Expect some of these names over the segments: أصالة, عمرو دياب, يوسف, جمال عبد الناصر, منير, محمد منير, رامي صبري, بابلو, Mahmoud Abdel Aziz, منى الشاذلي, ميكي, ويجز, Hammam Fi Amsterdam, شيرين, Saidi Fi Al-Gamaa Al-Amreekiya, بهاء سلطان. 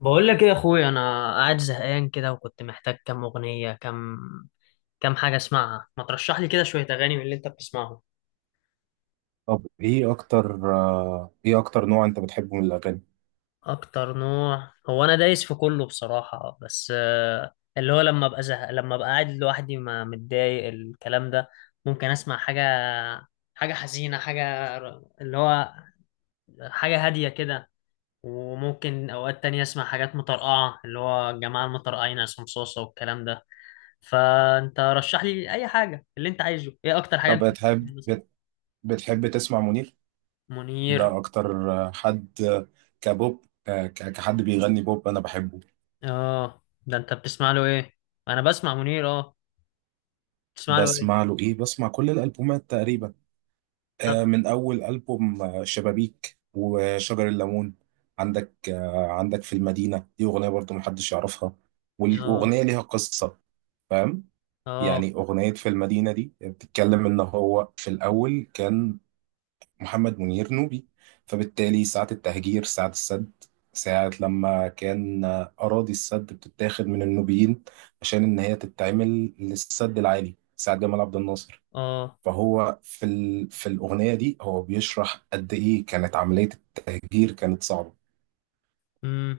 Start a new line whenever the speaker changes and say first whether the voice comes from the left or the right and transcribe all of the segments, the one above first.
left: بقول لك ايه يا اخويا، انا قاعد زهقان كده وكنت محتاج كام اغنيه، كام حاجه اسمعها. ما ترشح لي كده شويه اغاني من اللي انت بتسمعهم.
right: طب، ايه اكتر نوع انت بتحبه من الاغاني؟
left: اكتر نوع هو انا دايس في كله بصراحه، بس اللي هو لما ابقى زهق لما ابقى قاعد لوحدي ما متضايق الكلام ده، ممكن اسمع حاجه، حاجه حزينه، اللي هو حاجه هاديه كده. وممكن اوقات تانية اسمع حاجات مطرقعه، اللي هو الجماعه المطرقعين عصام صوصه والكلام ده. فانت رشح لي اي حاجه اللي انت عايزه. ايه اكتر حاجه انت
right: طب
left: بتحبها مثلا؟
right: بتحب تسمع منير؟
left: منير.
right: ده اكتر حد، كبوب. كحد بيغني بوب انا بحبه.
left: اه، ده انت بتسمع له ايه؟ انا بسمع منير، اه. بتسمع له ايه؟
right: بسمع له ايه؟ بسمع كل الالبومات تقريبا،
left: طب.
right: من اول البوم شبابيك وشجر الليمون. عندك في المدينة دي اغنية برضو محدش يعرفها،
left: اه.
right: والاغنية ليها قصة، فاهم؟ يعني
left: اه.
right: أغنية في المدينة دي بتتكلم إن هو في الأول كان محمد منير نوبي، فبالتالي ساعة التهجير، ساعة السد، ساعة لما كان أراضي السد بتتاخد من النوبيين عشان إن هي تتعمل للسد العالي، ساعة جمال عبد الناصر.
left: اه.
right: فهو في الأغنية دي هو بيشرح قد إيه كانت عملية التهجير، كانت صعبة.
left: امم.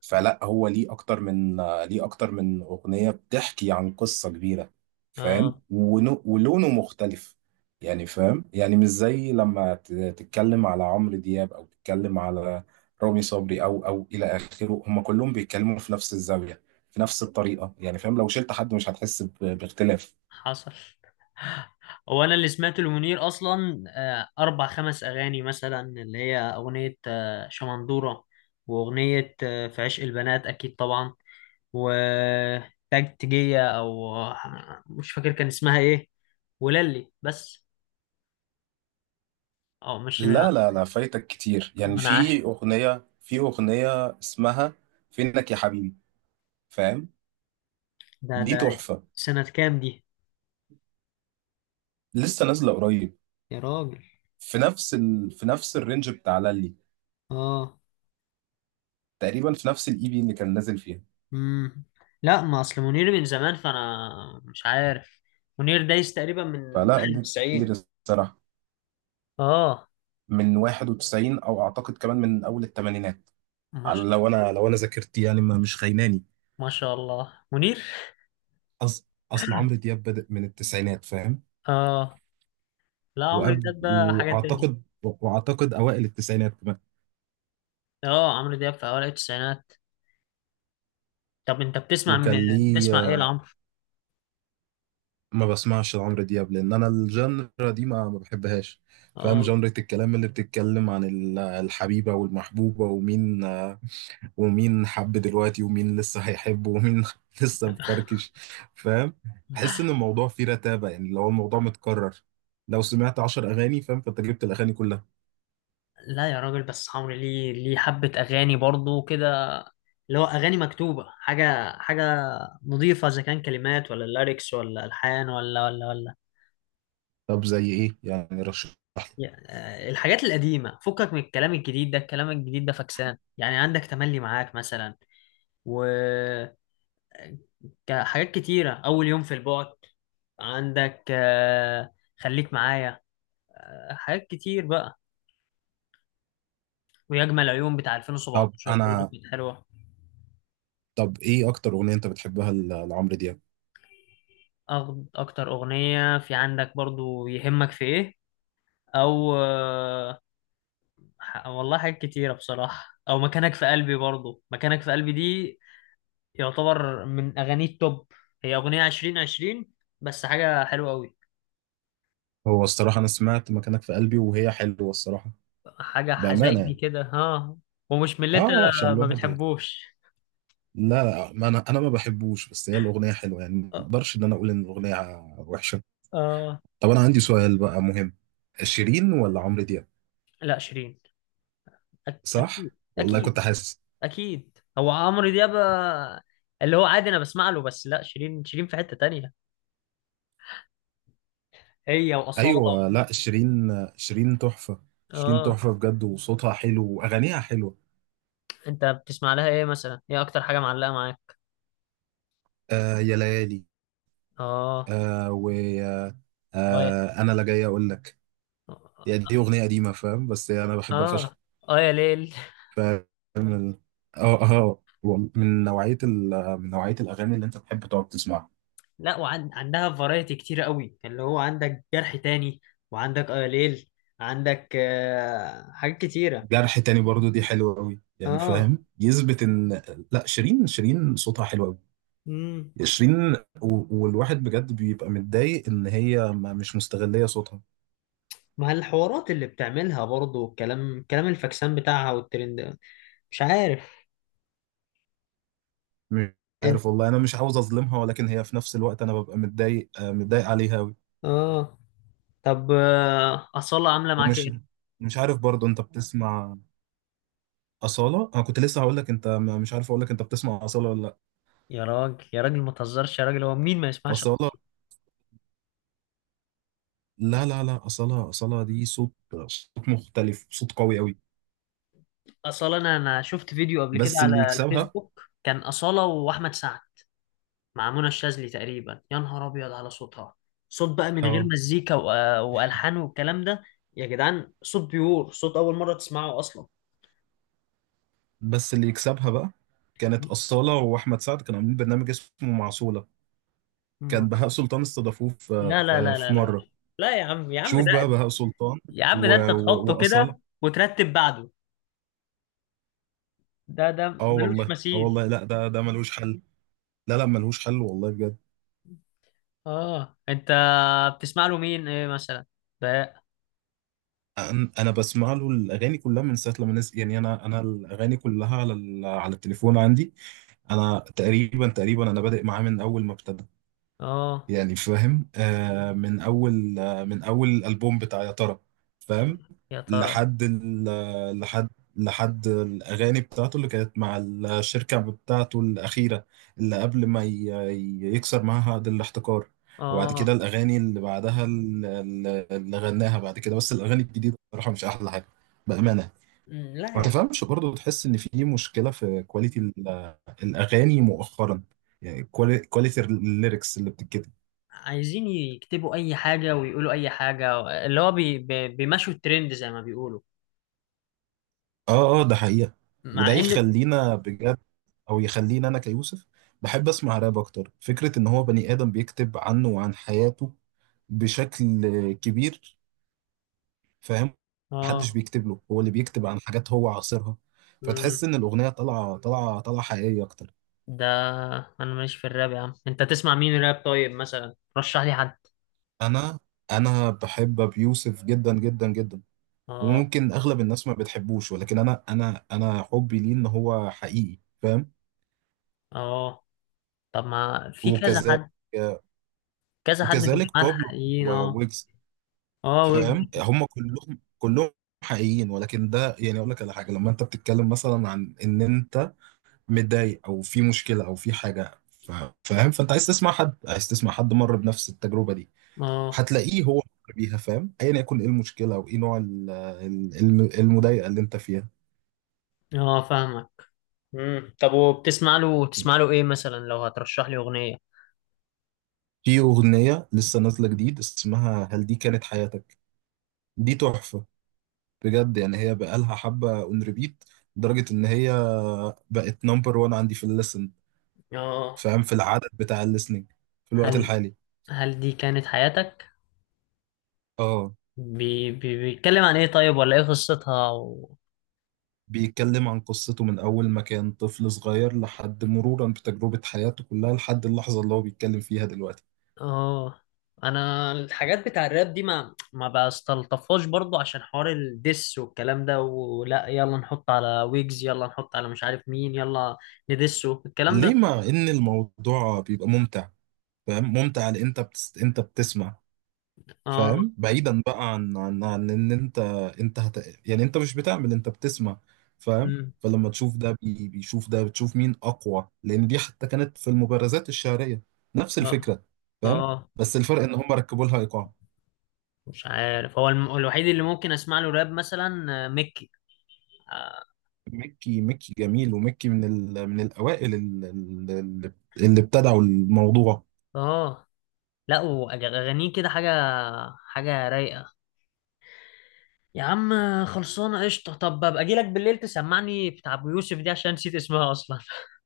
right: فلا، هو ليه اكتر من اغنيه بتحكي عن قصه كبيره،
left: اه.
right: فاهم؟ ولونه مختلف، يعني فاهم؟ يعني مش زي لما تتكلم على عمرو دياب او تتكلم على رامي صبري او او الى اخره، هم كلهم بيتكلموا في نفس الزاويه، في نفس الطريقه، يعني فاهم، لو شلت حد مش هتحس باختلاف.
left: حصل. هو انا اللي سمعت لمنير اصلا اربع خمس اغاني مثلا، اللي هي اغنيه شمندوره، واغنيه في عشق البنات اكيد طبعا، وتكتيكية أو مش فاكر كان اسمها إيه، وللي بس. مش
right: لا لا لا، فايتك كتير. يعني في
left: منعه.
right: اغنيه في اغنيه اسمها فينك يا حبيبي، فاهم؟
left: ده
right: دي
left: ده
right: تحفه،
left: سنة كام دي؟
right: لسه نازله قريب.
left: يا راجل.
right: في نفس الرينج بتاع لالي،
left: أه.
right: تقريبا في نفس الاي بي اللي كان نازل فيها.
left: مم. لا، ما أصل منير من زمان، فأنا مش عارف. منير دايس تقريبا من
right: فلا، ده كتير
left: 91.
right: الصراحه.
left: أه.
right: من 91 او اعتقد كمان من اول الثمانينات،
left: ما
right: على
left: شاء الله.
right: لو انا ذاكرتي يعني ما مش خيناني.
left: ما شاء الله، منير.
right: أص... اصل عمرو دياب بدأ من التسعينات، فاهم؟
left: أه. لا، عمرو
right: وأب...
left: دياب ده حاجة تاني.
right: واعتقد واعتقد اوائل التسعينات كمان.
left: أه، عمرو دياب في أوائل التسعينات. طب أنت
right: وكان
left: بتسمع إيه
right: ليه
left: لعمرو؟
right: ما بسمعش عمرو دياب، لان انا الجنرا دي ما بحبهاش، فاهم؟
left: أه.
right: جنرة الكلام اللي بتتكلم عن الحبيبة والمحبوبة، ومين حب دلوقتي، ومين لسه هيحب، ومين لسه مفركش، فاهم؟ بحس ان الموضوع فيه رتابة، يعني لو الموضوع متكرر، لو سمعت عشر اغاني، فاهم، فانت جبت الاغاني كلها.
left: لا يا راجل، بس عمرو ليه حبة أغاني برضو كده، اللي هو أغاني مكتوبة، حاجة نظيفة، إذا كان كلمات ولا ليركس ولا ألحان ولا.
right: طب زي ايه يعني؟ رشح لي.
left: الحاجات القديمة فكك من الكلام الجديد ده، الكلام الجديد ده فكسان. يعني عندك تملي معاك مثلا، وحاجات كتيرة، أول يوم في البعد. عندك خليك معايا، حاجات كتير بقى. ويجمل عيون بتاع
right: طب
left: 2017 برضه
right: انا
left: كانت حلوة.
right: طب ايه اكتر اغنية انت بتحبها لعمرو دياب؟
left: أكتر أغنية في عندك برضه يهمك في إيه، او والله حاجات كتيرة بصراحة، او مكانك في قلبي. برضو مكانك في قلبي دي يعتبر من اغاني التوب. هي اغنية 2020، بس حاجة حلوة قوي.
right: هو الصراحة انا سمعت مكانك في قلبي، وهي حلوة الصراحة،
left: حاجة
right: بأمانة
left: حزيني
right: يعني.
left: كده، ها؟ ومش من اللي انت
right: اه، عشان
left: ما
right: الواحد يعني.
left: بتحبوش.
right: لا لا، ما انا ما بحبوش، بس هي الاغنية حلوة، يعني ما
left: آه.
right: اقدرش ان انا اقول ان الاغنية وحشة.
left: آه،
right: طب انا عندي سؤال بقى مهم، شيرين ولا عمرو دياب؟
left: لا، شيرين. اكيد.
right: صح والله، كنت
left: اكيد.
right: حاسس.
left: اكيد هو عمرو دياب اللي هو عادي انا بسمع له. بس لا، شيرين شيرين في حتة تانية، هي واصالة.
right: ايوه، لا شيرين. شيرين تحفه، شيرين
left: اه،
right: تحفه بجد، وصوتها حلو واغانيها حلوه.
left: انت بتسمع لها ايه مثلا؟ ايه اكتر حاجة معلقة معاك؟
right: آه يا ليالي،
left: اه.
right: آه و آه
left: اه.
right: آه، انا لا جاي اقول لك، يعني دي اغنيه قديمه، فاهم، بس انا بحبها فشخ،
left: اه. اه يا ليل.
right: فاهم؟ ال- من نوعيه من نوعيه الاغاني اللي انت تحب تقعد تسمعها.
left: لا، وعندها فرايتي كتير قوي، اللي هو عندك جرح تاني، وعندك اه يا ليل، عندك آه حاجات كتيرة.
right: جرح تاني برضو دي حلوه قوي يعني،
left: اه.
right: فاهم، يثبت ان لا، شيرين، شيرين صوتها حلو قوي.
left: امم.
right: شيرين والواحد بجد بيبقى متضايق ان هي مش مستغلية صوتها.
left: مع الحوارات اللي بتعملها برضو، الكلام كلام الفاكسان بتاعها والترند. مش عارف
right: مش
left: انت.
right: عارف والله، انا مش عاوز اظلمها، ولكن هي في نفس الوقت انا ببقى متضايق، متضايق عليها أوي.
left: اه. طب، أصالة عاملة معاك
right: ومش
left: ايه؟
right: مش عارف برضه، انت بتسمع أصالة؟ انا كنت لسه هقول لك، انت مش عارف اقول لك انت بتسمع أصالة ولا لا.
left: يا راجل يا راجل، ما تهزرش يا راجل. هو مين ما يسمعش
right: أصالة!
left: أصالة؟
right: لا لا لا، أصالة، أصالة دي صوت، صوت مختلف، صوت قوي قوي.
left: أصالة، انا شفت فيديو قبل كده
right: بس اللي
left: على
right: يكسبها
left: الفيسبوك، كان أصالة واحمد سعد مع منى الشاذلي تقريبا. يا نهار ابيض على صوتها. صوت بقى من غير
right: اه
left: مزيكا و- والحان والكلام ده، يا جدعان. صوت بيور، صوت اول مره تسمعه اصلا.
right: بس اللي يكسبها بقى، كانت أصالة وأحمد سعد كانوا عاملين برنامج اسمه معسولة،
left: ما-
right: كان بهاء سلطان استضافوه في
left: لا لا
right: في
left: لا لا
right: في
left: لا.
right: مره.
left: لا يا عم، يا عم
right: شوف بقى،
left: ده،
right: بهاء سلطان
left: يا عم ده انت تحطه
right: واصاله.
left: كده وترتب بعده. ده
right: اه
left: ملوش
right: والله، اه
left: مثيل.
right: والله، لا، ده ملوش حل. لا لا، ملوش حل والله بجد.
left: اه، انت بتسمع له مين ايه مثلا بقى؟
right: أنا بسمع له الاغاني كلها من ساعه لما نزل، يعني انا، الاغاني كلها على على التليفون عندي. انا تقريبا انا بادئ معاه من اول ما ابتدى،
left: اه،
right: يعني فاهم، من اول الالبوم بتاع يا ترى، فاهم؟
left: يا ترى.
right: لحد ال- لحد لحد الاغاني بتاعته اللي كانت مع الشركه بتاعته الاخيره، اللي قبل ما يكسر معاها عقد الاحتكار. وبعد كده،
left: اه.
right: الاغاني اللي بعدها، اللي غناها بعد كده، بس الاغاني الجديده بصراحه مش احلى حاجه بامانه.
left: لا،
right: ما
left: يا،
right: تفهمش برضه، تحس ان في مشكله في كواليتي الاغاني مؤخرا، يعني كواليتي الليركس اللي بتتكتب.
left: عايزين يكتبوا اي حاجه ويقولوا اي حاجه، اللي هو بي بي بيمشوا الترند زي ما بيقولوا.
right: اه اه، ده حقيقة. وده
left: مع ان.
right: يخلينا بجد، او يخليني انا كيوسف، بحب اسمع راب اكتر، فكرة ان هو بني ادم بيكتب عنه وعن حياته بشكل كبير، فاهم؟ محدش
left: اه.
right: بيكتب له، هو اللي بيكتب عن حاجات هو عاصرها، فتحس
left: مم.
right: ان الاغنية طالعة، طالعة طالعة حقيقية اكتر.
left: ده انا ماليش في الراب يا عم. انت تسمع مين راب طيب مثلا؟ رشح لي حد.
right: انا انا بحب ابي يوسف جدا جدا جدا.
left: اه.
right: وممكن اغلب الناس ما بتحبوش، ولكن انا انا حبي ليه ان هو حقيقي، فاهم؟
left: اه. طب، ما في كذا
right: وكذلك،
left: حد، كذا حد من الجماعه
right: بابلو
left: الحقيقيين. اه.
right: وويجز،
left: اه، ويجز.
right: فاهم؟ هم كلهم، حقيقيين. ولكن ده يعني اقول لك على حاجه، لما انت بتتكلم مثلا عن ان انت متضايق او في مشكله او في حاجه، فاهم، فانت عايز تسمع حد، مر بنفس التجربه دي،
left: اه.
right: هتلاقيه هو مر بيها، فاهم، ايا يكن ايه المشكله، وايه نوع المضايقه اللي انت فيها.
left: اه، فاهمك. مم. طب، وبتسمع له تسمع له ايه مثلا، لو هترشح لي اغنيه؟
right: في اغنيه لسه نازله جديد اسمها هل دي كانت حياتك، دي تحفه بجد. يعني هي بقالها حبه اون ريبيت، لدرجه ان هي بقت نمبر وان عندي في الليسن،
left: اه.
right: فاهم، في العدد بتاع الليسننج في الوقت
left: هل
right: الحالي.
left: هل دي كانت حياتك،
right: اه.
left: بي بي بيتكلم عن ايه طيب؟ ولا ايه قصتها و.
right: بيتكلم عن قصته من اول ما كان طفل صغير، لحد مرورا بتجربة حياته كلها، لحد اللحظة اللي هو بيتكلم فيها دلوقتي.
left: اه، انا الحاجات بتاع الراب دي ما بستلطفهاش برضو، عشان حوار الدس والكلام ده، ولا يلا نحط على ويجز، يلا نحط على مش عارف مين، يلا ندسه الكلام
right: ليه
left: ده.
right: مع ان الموضوع بيبقى ممتع، فاهم؟ ممتع لان انت انت بتسمع،
left: اه.
right: فاهم؟ بعيدا بقى عن ان يعني انت مش بتعمل، انت بتسمع، فاهم.
left: أمم.
right: فلما تشوف ده، بيشوف ده، بتشوف مين اقوى، لان دي حتى كانت في المبارزات الشعريه نفس
left: اه.
right: الفكره، فاهم.
left: اه،
right: بس الفرق ان هم ركبوا لها ايقاع.
left: مش عارف، هو الوحيد اللي ممكن اسمع له راب مثلا ميكي. اه.
right: ميكي جميل، وميكي من الاوائل اللي ابتدعوا الموضوع.
left: آه. لا، واغانيه كده حاجه رايقه يا عم. خلصانة قشطة. طب ابقى اجيلك بالليل تسمعني بتاع ابو يوسف دي، عشان نسيت اسمها اصلا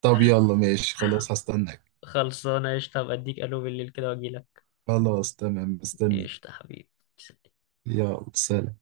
right: طب يلا ماشي، خلاص، هستناك.
left: خلصانة قشطة، ابقى اديك الو بالليل كده واجيلك.
right: خلاص تمام، مستني.
left: قشطة يا حبيبي.
right: يلا سلام.